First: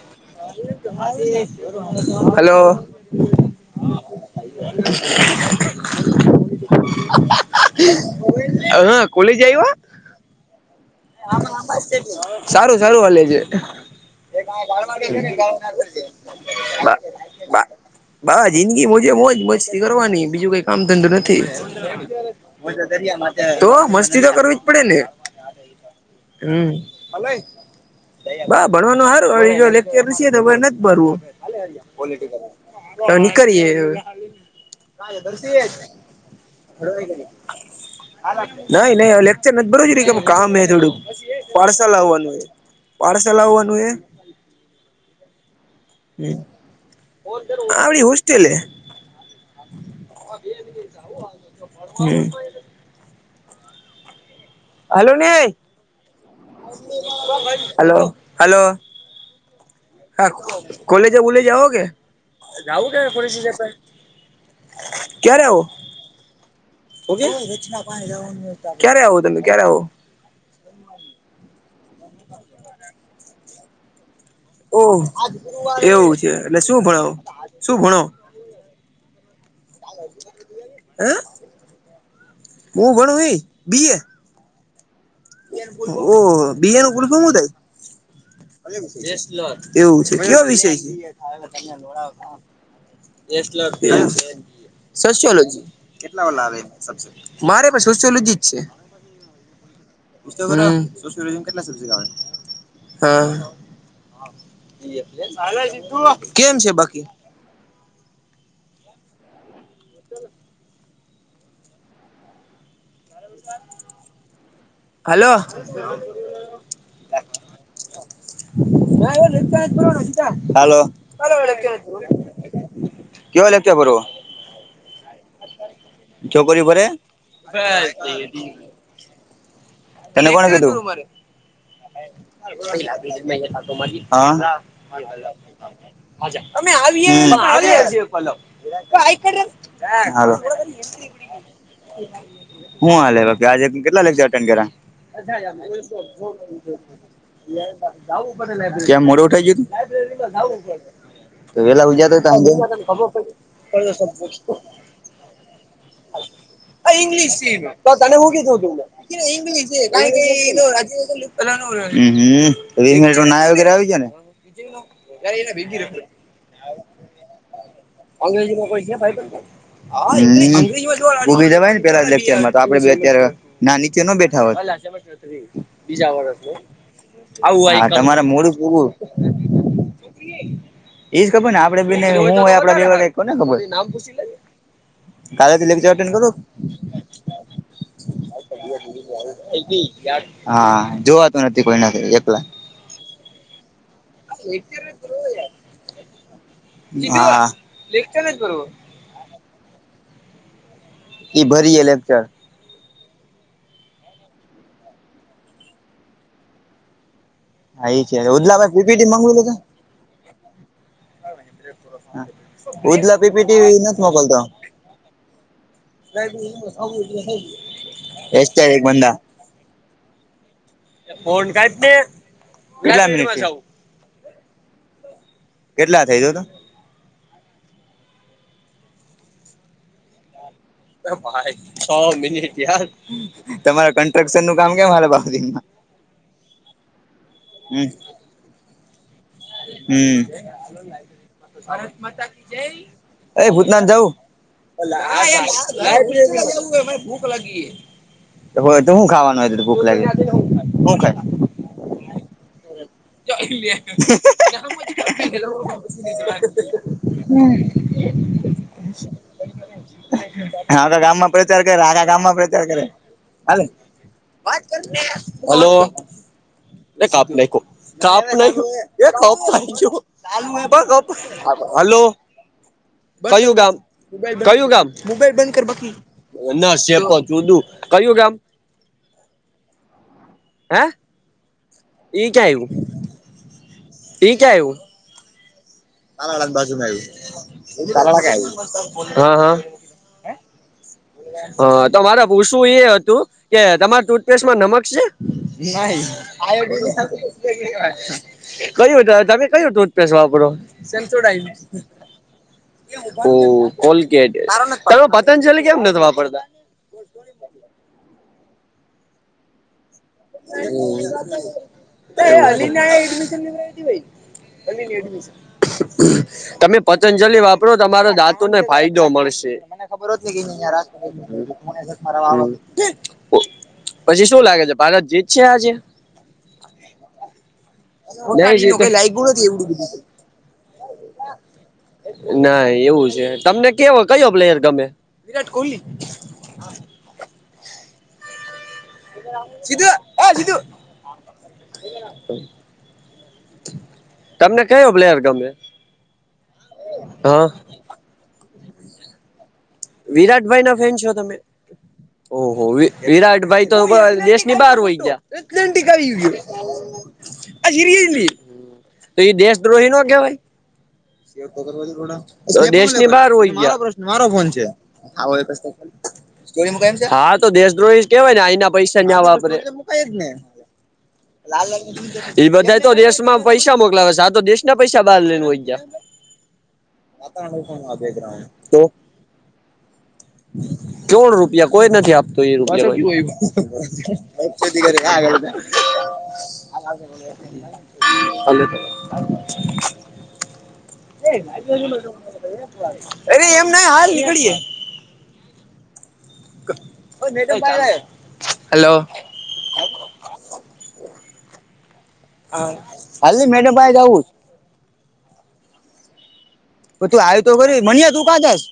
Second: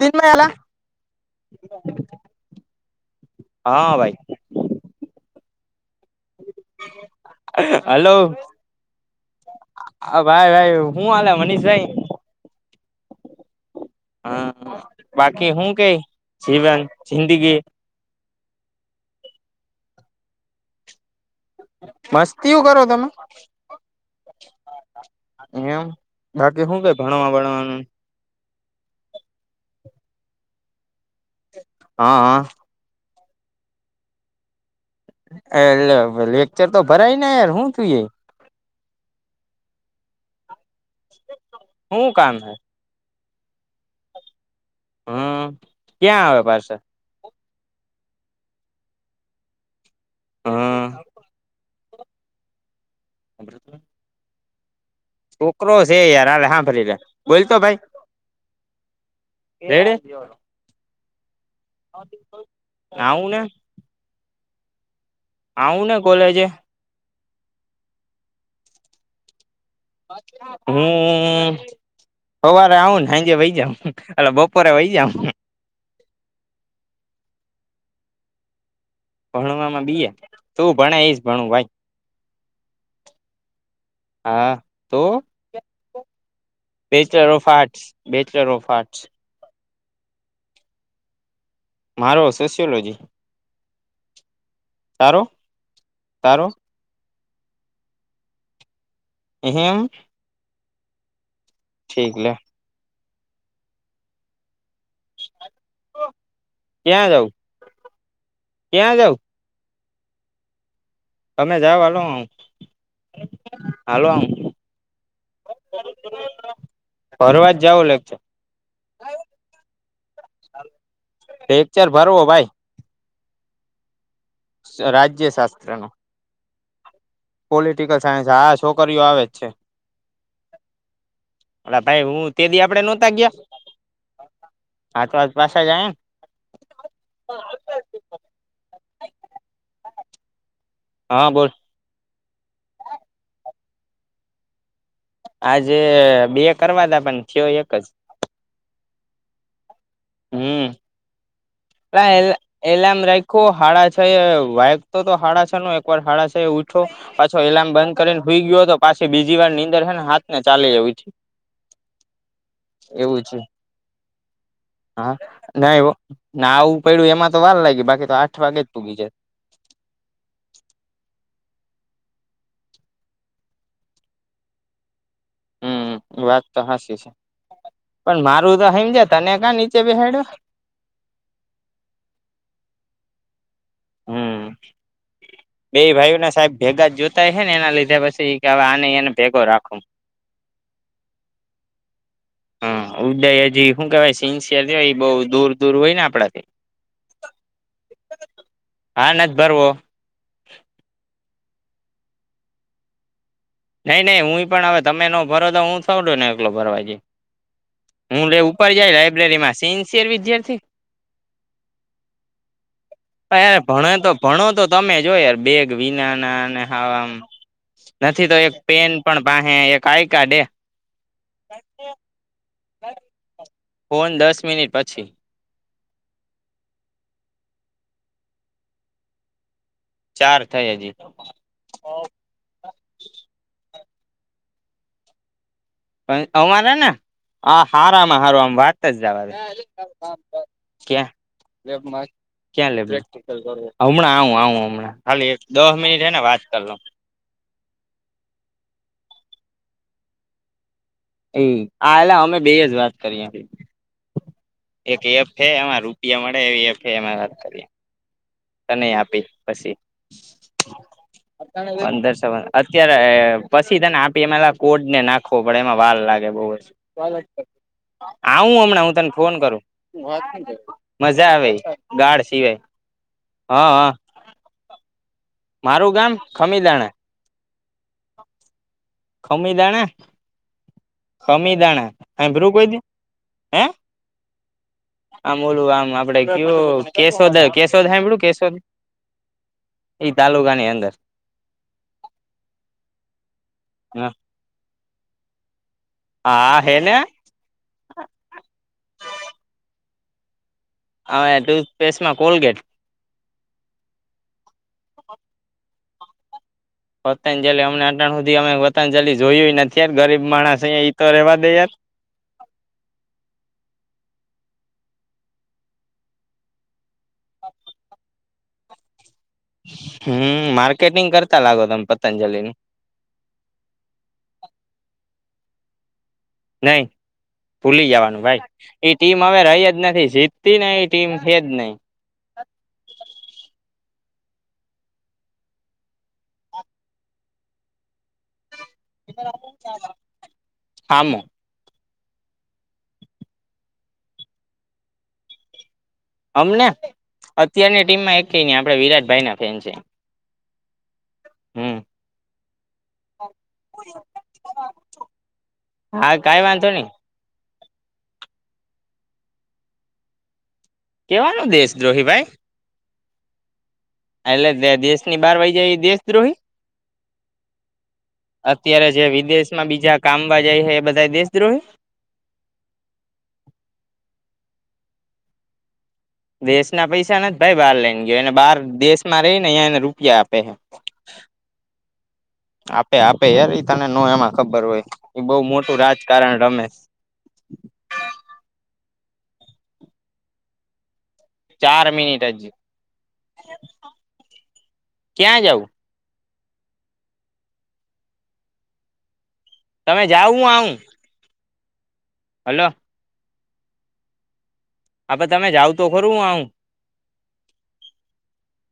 હા હેલો [unintelligible] ભાઈ હેલો હા કોલેજ ભાઈ આવ્યા ભાઈ હું હાલે મનીષભાઈ સારું સારું હલે છે એ ક હા ગળમાં ગ છે ને ગ બાકી હું કે જીવન ના જિંદગી [unintelligible] બસ જિંદગી મોજે મોજ મસ્તી કરવાની બીજું કઈ કામ ધંધો નથી. મસ્તીઓ કરો તમે તો મસ્તી તો કરવી જ પડે ને એમ બાકી હમ શું કઈ ભણવા ભણવાનું ભ ભણવાનું સારું હવે જો લેક્ચર છે તો અમારે નથી ભરવું હા હા હ નીકળયે ક દરસ એટલે લેક્ચર તો ઘડવાઈ ગ ભરાય ને યાર હું થયું એ [unintelligible] નઈ નહી લેક્ચર નથી ભરો કે કામ હે થોડું પાર્સલ હું આવવાનું કામ હે પાર્સલ આવવાનું હે હમ ક્યાં આવે પાર્સલ આવડી હોસ્ટેલે હા. હમ. હેલો ન છોકરો છે યાર હાલે હાંભળી લે બોલતો ભાઈ હેલો હેલો રેડે હા કોલેજ બોલેજે જઓ કે જવું કે કોલે આવું ને આવું ને કોલેજે ક્યારે આવો તમે ક્યારે આવો હમ સવારે આવું ને આજે વય જાવ બપોરે વહી ઓહ જાવ એવું છે. એટલે શું ભણો શું ભણો? ભણવામાં બીએ. તું ભણ હે એજ ભણું ભાઈ. હું ભણું એ બી એ હા. તો? ઓહ બીયા નું પુલું શું બેચલર ઓફ થાય? આર્ટસ બેચલર ઓફ આર્ટસ લો એવું છે. કેયો વિષય છે? મારો સોશિયોલોજી [unintelligible] તારો સોશિયોલોજી કેટલા તારો લાવે આવે મારે પણ સોશિયોલોજી જ છે. એમ. કેટલા સબ્જેકટ આવે? ઠીક લે હા. કેમ છે બાકી ક્યાં જાઉ? ક્યાં જાઉ? [unintelligible] તમે જાવ હાલો હું. હેલો. ફરવા જાવું લગ. લેક્ચર ભરવો [unintelligible] કયો લેક્ચર ભરવો? રાજ્ય શાસ્ત્રનું. ચોકરીયુ ભણે? Political science. હા છોકરીઓ આવે જ છે. તને કોણે કીધું? અલા ભાઈ હું તે દી આપડે નહોતા ગયા હા તો આજ પાછા જ આયા ને [inaudible] [inaudible] હા બોલ. હું હાલે બાકી [unintelligible] આજે કેટલા લેક્ચર કર્યા? આજે બે કરવા તા પણ થયો એક જ ક્યાં મોડું ઉઠાઈ ગયું હમ તુ વેલા [unintelligible] ઉજ્યા પેલા [inaudible] એલાર્મ ખબર રાખ્યો હાડા છ એ વાગતો તો હાડા છ નો એક વાર હાડા છ એ ઉઠો પ પાછો ઈંગ્લિશ એલાર્મ તો બંધ તને કરીને હું હુઈ કીધું ગયો હતો પાછી હતું બીજી વાર ઇંગ્લિશ ીસ નીંદર હે ને હાથ ને ચાલી એવી છે મિનિટ એવું છે ના વગેરે આવી જાય ને હા [inaudible] એને [unintelligible] ના ભેગી એવો ના આવું પડ્યું એમાં તો વાર લાગી બાકી તો આઠ અંગ્રેજી વાગે નો જ કોઈ છે પૂગી જાય ભાઈબંધ ઉભીવાય [inaudible] ને પેલા લેક્ચરમાં તો આપડે અત્યારે બે ના નીચે ન બેઠા [inaudible] હમ વાત તો હાચી છે પણ તમારા મોડું મારું તો પૂરું સમજ્યા તને ક્યા નીચે બેસાડ્યો એજ ખબર ને આપડે બને હું હોય આપડે કોણ ને ખબર હમ કાલેથી બે લેક્ચર અટેન્ડ ભાઈને કરું સાહેબ ભેગા જૂત ને એના લીધે પછી કે હવે એને એમ [unintelligible] હા જોવાતું નથી પણ ના એકલા હા ઉદય હજી હું કેવાય સિન્સિયર થયો એ બહુ દૂર દૂર હોય ને આપડા થી લેખતાને જ બરોબર [inaudible] હા નથ ભરવો. ઈ ભરીએે લેક્ચર. નહીં નહીં હું પણ હવે તમે નો ભરો તો હું થોડો ને એકલો ભરવા જઈ. હા એ છે હું લે ઉપર ઉદલાભાઈ જાય પીપીટી મંગવી લાઈબ્રેરી લે માં સિન્સિયર વિદ્યાર્થી ઉદલા યાર પીપીટી ભણે નથી તો મોકલતો ભણો તો તમે જોય યાર બેગ વિના ના અને આવુ હોય નથી તો એક પેન પણ પાસે એક આઈ કાર્ડ હે ફન કઈ [inaudible] ફોન દસ મિનિટ પછી. કેટલા થાય જો તો. ચાર થઈ હજી. એ ભાઈ છ મિનિટ યાર. તમારે કન્સ્ટ્રક્શનનું કામ કેમ હાલે બાકીમાં? અ અમારે ને? આ હમ હારામા હારું આમ વાત જ જાવા દો. હમ [inaudible] ક્યાં? લેબમાં. ક્યાં લેબમાં? પ્રેક્ટિકલ એ કરું. ભૂતનાથ જવું હમણાં આવું આવું હમણાં ખાલી એક દહ મિનિટ હે ને વાત કર લઉ. ભૂખ લાગી. હોય તો હું ખાવાનું હોય ભૂખ લાગી હુ ખાય? એ આયલા અમે બેજ વાત. કરીએ જોઈ લે. [inaudible] એક એપ હે એમાં રૂપિયા મળે એવી એપ હે એમાં વાત કરીએ. તને એ આપીશ પસી આખા ગામમાં પ્રચાર કરે [unintelligible] આખા પંદર ગામમાં પ્રચાર કરે અત્યારે હાલે પછી તને આપ આપી એલા એમાં કોડ ને નાખવો પડે હલો એમાં વાર લાગે બહુ જ. [inaudible] [inaudible] આવું હમણાં હું તને ફોન કરું મજા આવે હલો ગાઢ સિવાય કયું હા ગામ? હા કયું ગામ? મોબાઈલ બધં કર મારું બાકી ગામ ના ખમીદાણા સે તો ચોદું. ક્યું ગામ? ખમી જાને. હે? ખમીદાણા ઈ હાંભડયું ક્યાં આવ્યું કોઈ દી? હે ઈ ક્યાં આવ્યું આમ ઓલું આમ આપ આપણે કયું કેશોદ કેશોદ હાંભડયું કેશોદ ઈ તાલુકાની અંદર. હહ તો મારે પુસવુ એ હતું કે તમાર [inaudible] હા ટૂથ પેસ્ટમાં નમક સે? નહીં હા આયોડીન ને હે પેલું. [inaudible] કયું તમે કયું ટુથપેસ્ટ વાપરો? હવે સેનસોડાઈન. ટૂથપેસ્ટમાં કોલગેટ ઓહ! કોલગેટ તમે પતંજલી કેમ નથી વાપરતા? પતંજલિ અમને અતાર હુધી અમે પતંજલિ જોયું એ નથી યાર ગરીબ માણ સઈએ ઈતો રહેવા દે યાર. [inaudible] તમે પતંજલિ વાપરો તમારા દાતુને ફાયદો મળશે. મને ખબર હોત ને ઈ હમ માર્કેટિંગ કરતા લાગો તમે ઈયા પતંજલિ નું [inaudible] પછી શું લાગે છે ભારત જીતશે આજે? નહીં. ભૂલી જાવાનું ભાઈ. નહી એ ટીમ હવે રહી જ જીતે નથી જીતતી ને એ ટીમ હેજ નહી. ના એવું છે. તમને કેવો કયો પ્લેયર ગમે? વિરાટ કોહલી. સીધું એ સીધું. હામો [inaudible] તમને કયો પ્લેયર ગમે? અમને? હા અત્યારની ટીમમાં એકે નહીં આપડે વિરાટ ભાઈને વિરાટભાઈના ફેન છો તમે? હમ ઓહો! વી વિરાટભાઈ તો દેશની બહાર વઈ ગયા. એથેલેન્ટિક આવી હા કઈ વાંધો ગયું. નહી એ રીયલી. તો ઈ દેશદ્રોહી નો કેવાય? કેવાનો દેશદ્રોહી ભાઈ? [inaudible] દેશની બાર વઈ ગયા. ઈ મારો પ્રશ્ન મારો ફોન એટલે છે. દેશની બહાર વહી જાય એ દેશદ્રોહી [inaudible] [inaudible] હા તો દેશદ્રોહી જ કેવાય ને આહીંના અત્યારે પૈસા જે ન્યા વાપરે. વિદેશમાં બીજા કામવા જાય છે એ બધા દેશદ્રોહી [inaudible] એ બધા તો દેશમાં પૈસા મોકલાવે છે આ તો દેશ ના પૈસા બહાર લેયને વય ગયા. દેશના પૈસા નથી જ ભાઈ બહાર લઈને ગયો એને બહાર તો દેશમાં રહી ને એ એને રૂપિયા આપે. કોણ રૂપિયા કોઈ નથી આપતો એ આપે રૂપિયા આપે યાર એ [inaudible] શું રાજકારણ રમે સ. [inaudible] [inaudible] અરે ચાર મિનિટ હજી એમ નહીં હાલ નીકળીએ. ક્યાં જાઉ. હલો. તમે જાવ હું આવું. હલો હાલની મેડમ પાહે જઉુંછ. હા પણ તમે જાવ તો ખરું હું આવું. પણ તું આયુ તો ખરી મન્યા તું કા જાયસ.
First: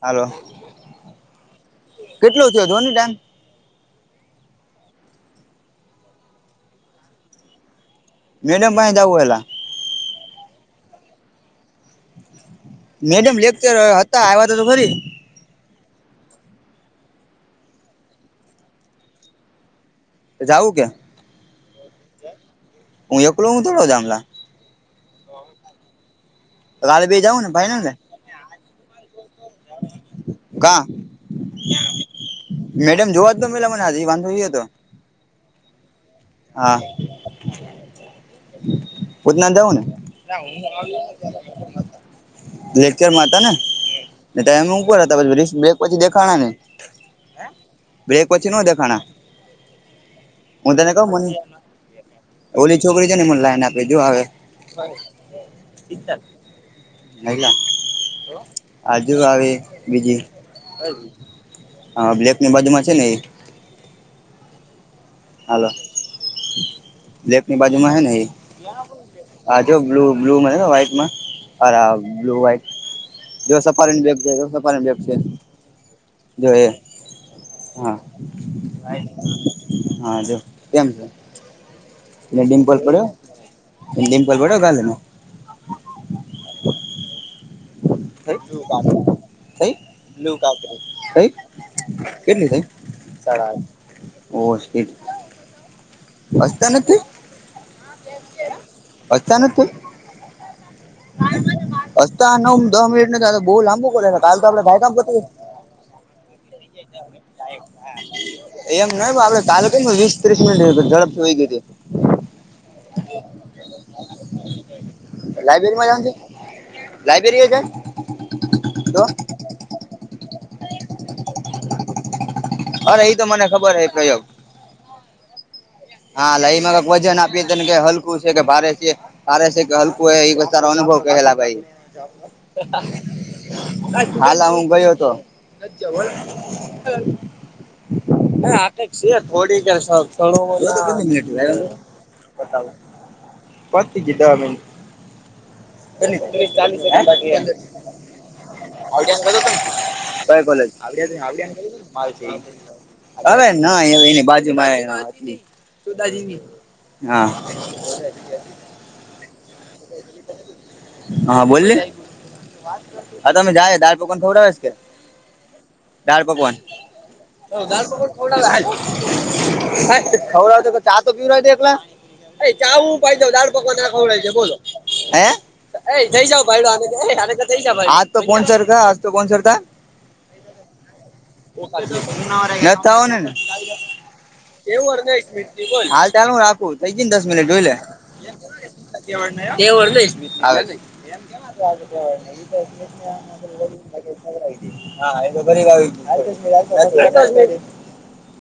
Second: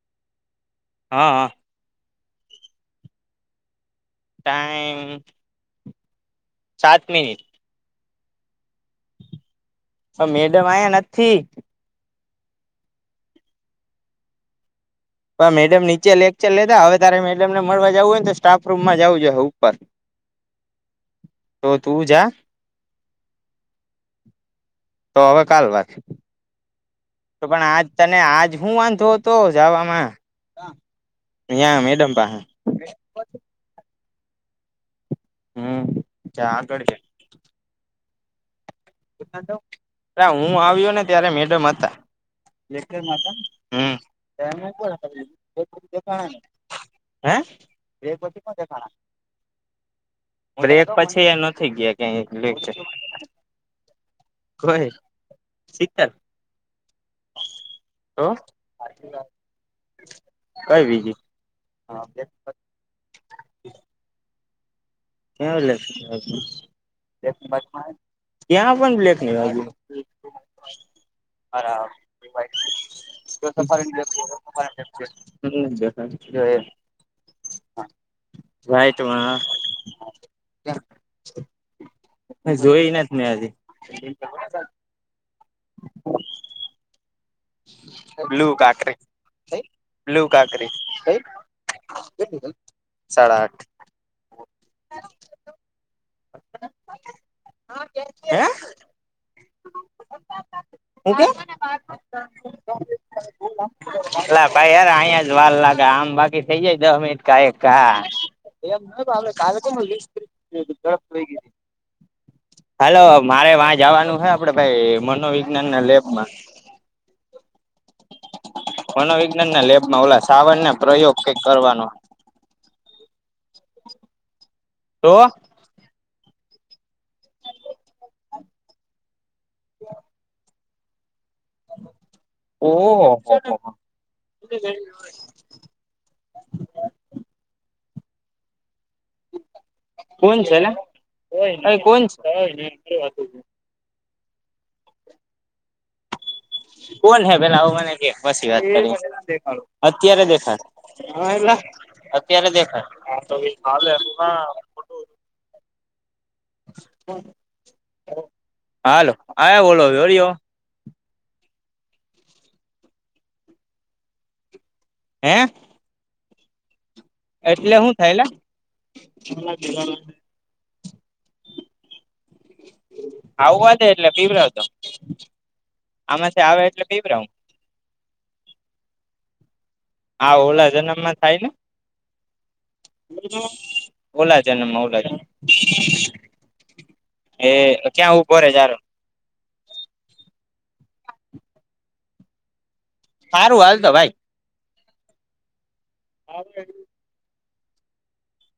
હાલો. હા હા. કેટલુ થયું જોની ત્યાં. ટાઈમ. સાત મિનિટ. મેડમ પાહે જાઉું એલા. અ મેડમ આયા નથી. મેડમ લેક્ચર હતા આવ્યા હતા તો ખરી. પણ મેડમ નીચે લેક્ચર લેધા હવે તારે મેડમ ને મળવા જવું હોયને તો સ્ટાફ રૂમમાં જવું જોઈ ઉપર. જાઉું ક્યાં. તો તું જા હું એકલો હું થોડો જામલા તો હવે કાલ વાત. [unintelligible] બી જાવ. તો પણ આજ તને આજ હુ વાંધો હતો જાવામાં. કા અહીંયા મેડમ પાહે. મેડમ જોવા જ દો પેલા મને હજી વાંધો ઈ હતો. હમ. હા. આગળ ઉધના જઉું ને. હું આવ્યો ને ત્યારે મેડમ હતા [unintelligible] લેક્ચરમાં હતા હમ ને તેમ ઉપર હતા પછ બ્રેક પછી દેખાણા નઈ. હે બ્રેક પછી ન દેખાણા. હું બ્રેક તને કઉ મને પછી એ નથી ગયા ક્યાય લેક્ચર. હુ લઈને આપીદયુ હવે. કોઈ શીતલ હાઈલા તો આજુ આવે બીજી. કઈ બીજી હા બ્લેક ની બાધુમાં છે ને એ. ક્યા હાલો લે હજુ. બ્લેક ની બાજુમાં હે ને એ પણ બ્લેક ની આ બાજુ જો બ્લુ બ્લુ માં હેને વ્હાઈટમાં. અરા બ્લુ વાઇટ. જો સફારીની બેગ છે જો સફારીની બેગ છે જો એ. હા. વ્હાઈટમાં હા જો કેમ છે એ ડિમ્પલ જોઈ પડ્યો. નથી મેં હજી ડિમ્પલ પડ્યો ગાલમાં. બ્લુ કાકરી બ્લુ કાકરી [inaudible] કેટલી થઈ. સાડા આઠ અચાનક થઈ હે અચાનક થઈ. હુથ્યુ. હસતા નવ દહ મિનિટ નથી આ તો બહુ લાંબુ કરે કાલ તો અલા આપડે ભાઈ યાર કામ પતી અહીંયા જ વાર લાગે આમ બાકી થઇ જાય દહ મિનટ. કઈ ક [unintelligible] એમ નહ આપે તાલુકે વીસ ત્રીસ મિનિટ ઝડપથી હોય ગઈ હતી. હાલ મારે વાં જવાનું છે આપડે ભાઈ મનોવિજ્ઞાન ના લેબમાં. લાઈબ્રેરીએ જાયીએ, તો ના ના લેબમાં ઓલા સાવર ના પ્રયોગ કઈક કરવાનો. અરે ઈ તો મને ખબર હે પ્રયોગ. તો. હા લઈમાં ક વજન આપીએ ત ને કે હલકું છે કે ભારે છે ભારે છે કે હલકું એ ઈ તારો અનુભવ કહેલા ભાઈ ઓહો હાલ હું ગયો હતો. [inaudible] થોડી કોણ છે [unintelligible] લા મિટ અ કોણ લ બ પતિ જ દ મિ તસ ચાલીસ કોણ હે પેલા આવું મને કે પછી વાત કરી અત્યારે [unintelligible] કઈ દેખાય કોલેજ? આવડ અત્યારે દેખાય હવે ના બાજુમાં [unintelligible] શતાજી હા. હાલો હા [unintelligible] બોલો હળ્યો. હા બોલલી, હા તમે જાય દાળ પકવન ખવડાવ કે? હે? દાળ પકવાન, એટલે દળ હું થાયલા પક હવતો ચા તો પીવર એકલા. અરે ચાું પજ દાળ આવવા પકવાન દે એટલે દખવડા છે બોલો, પીવરાવતો હ? એ થઈ જાવ આમાંથી આવે ભાઈડ એટલે પીવરાવું થઈ જ આજ તો કોણ સરખા આજ તો કોણ સરતા આ ઓલા જન્મમાં થાય ને [unintelligible] તા હો નેને. ઓલા જન્મમાં એવું ઓલા જન્મ હાલ ચાલ હ રાખું થઈ જય ને દસ મિનિટ એ જોઈ લે. ક્યાં ઉભો રે જારો કે [unintelligible] સારું હાલ તો ભાઈ. હા એ બરી [unintelligible]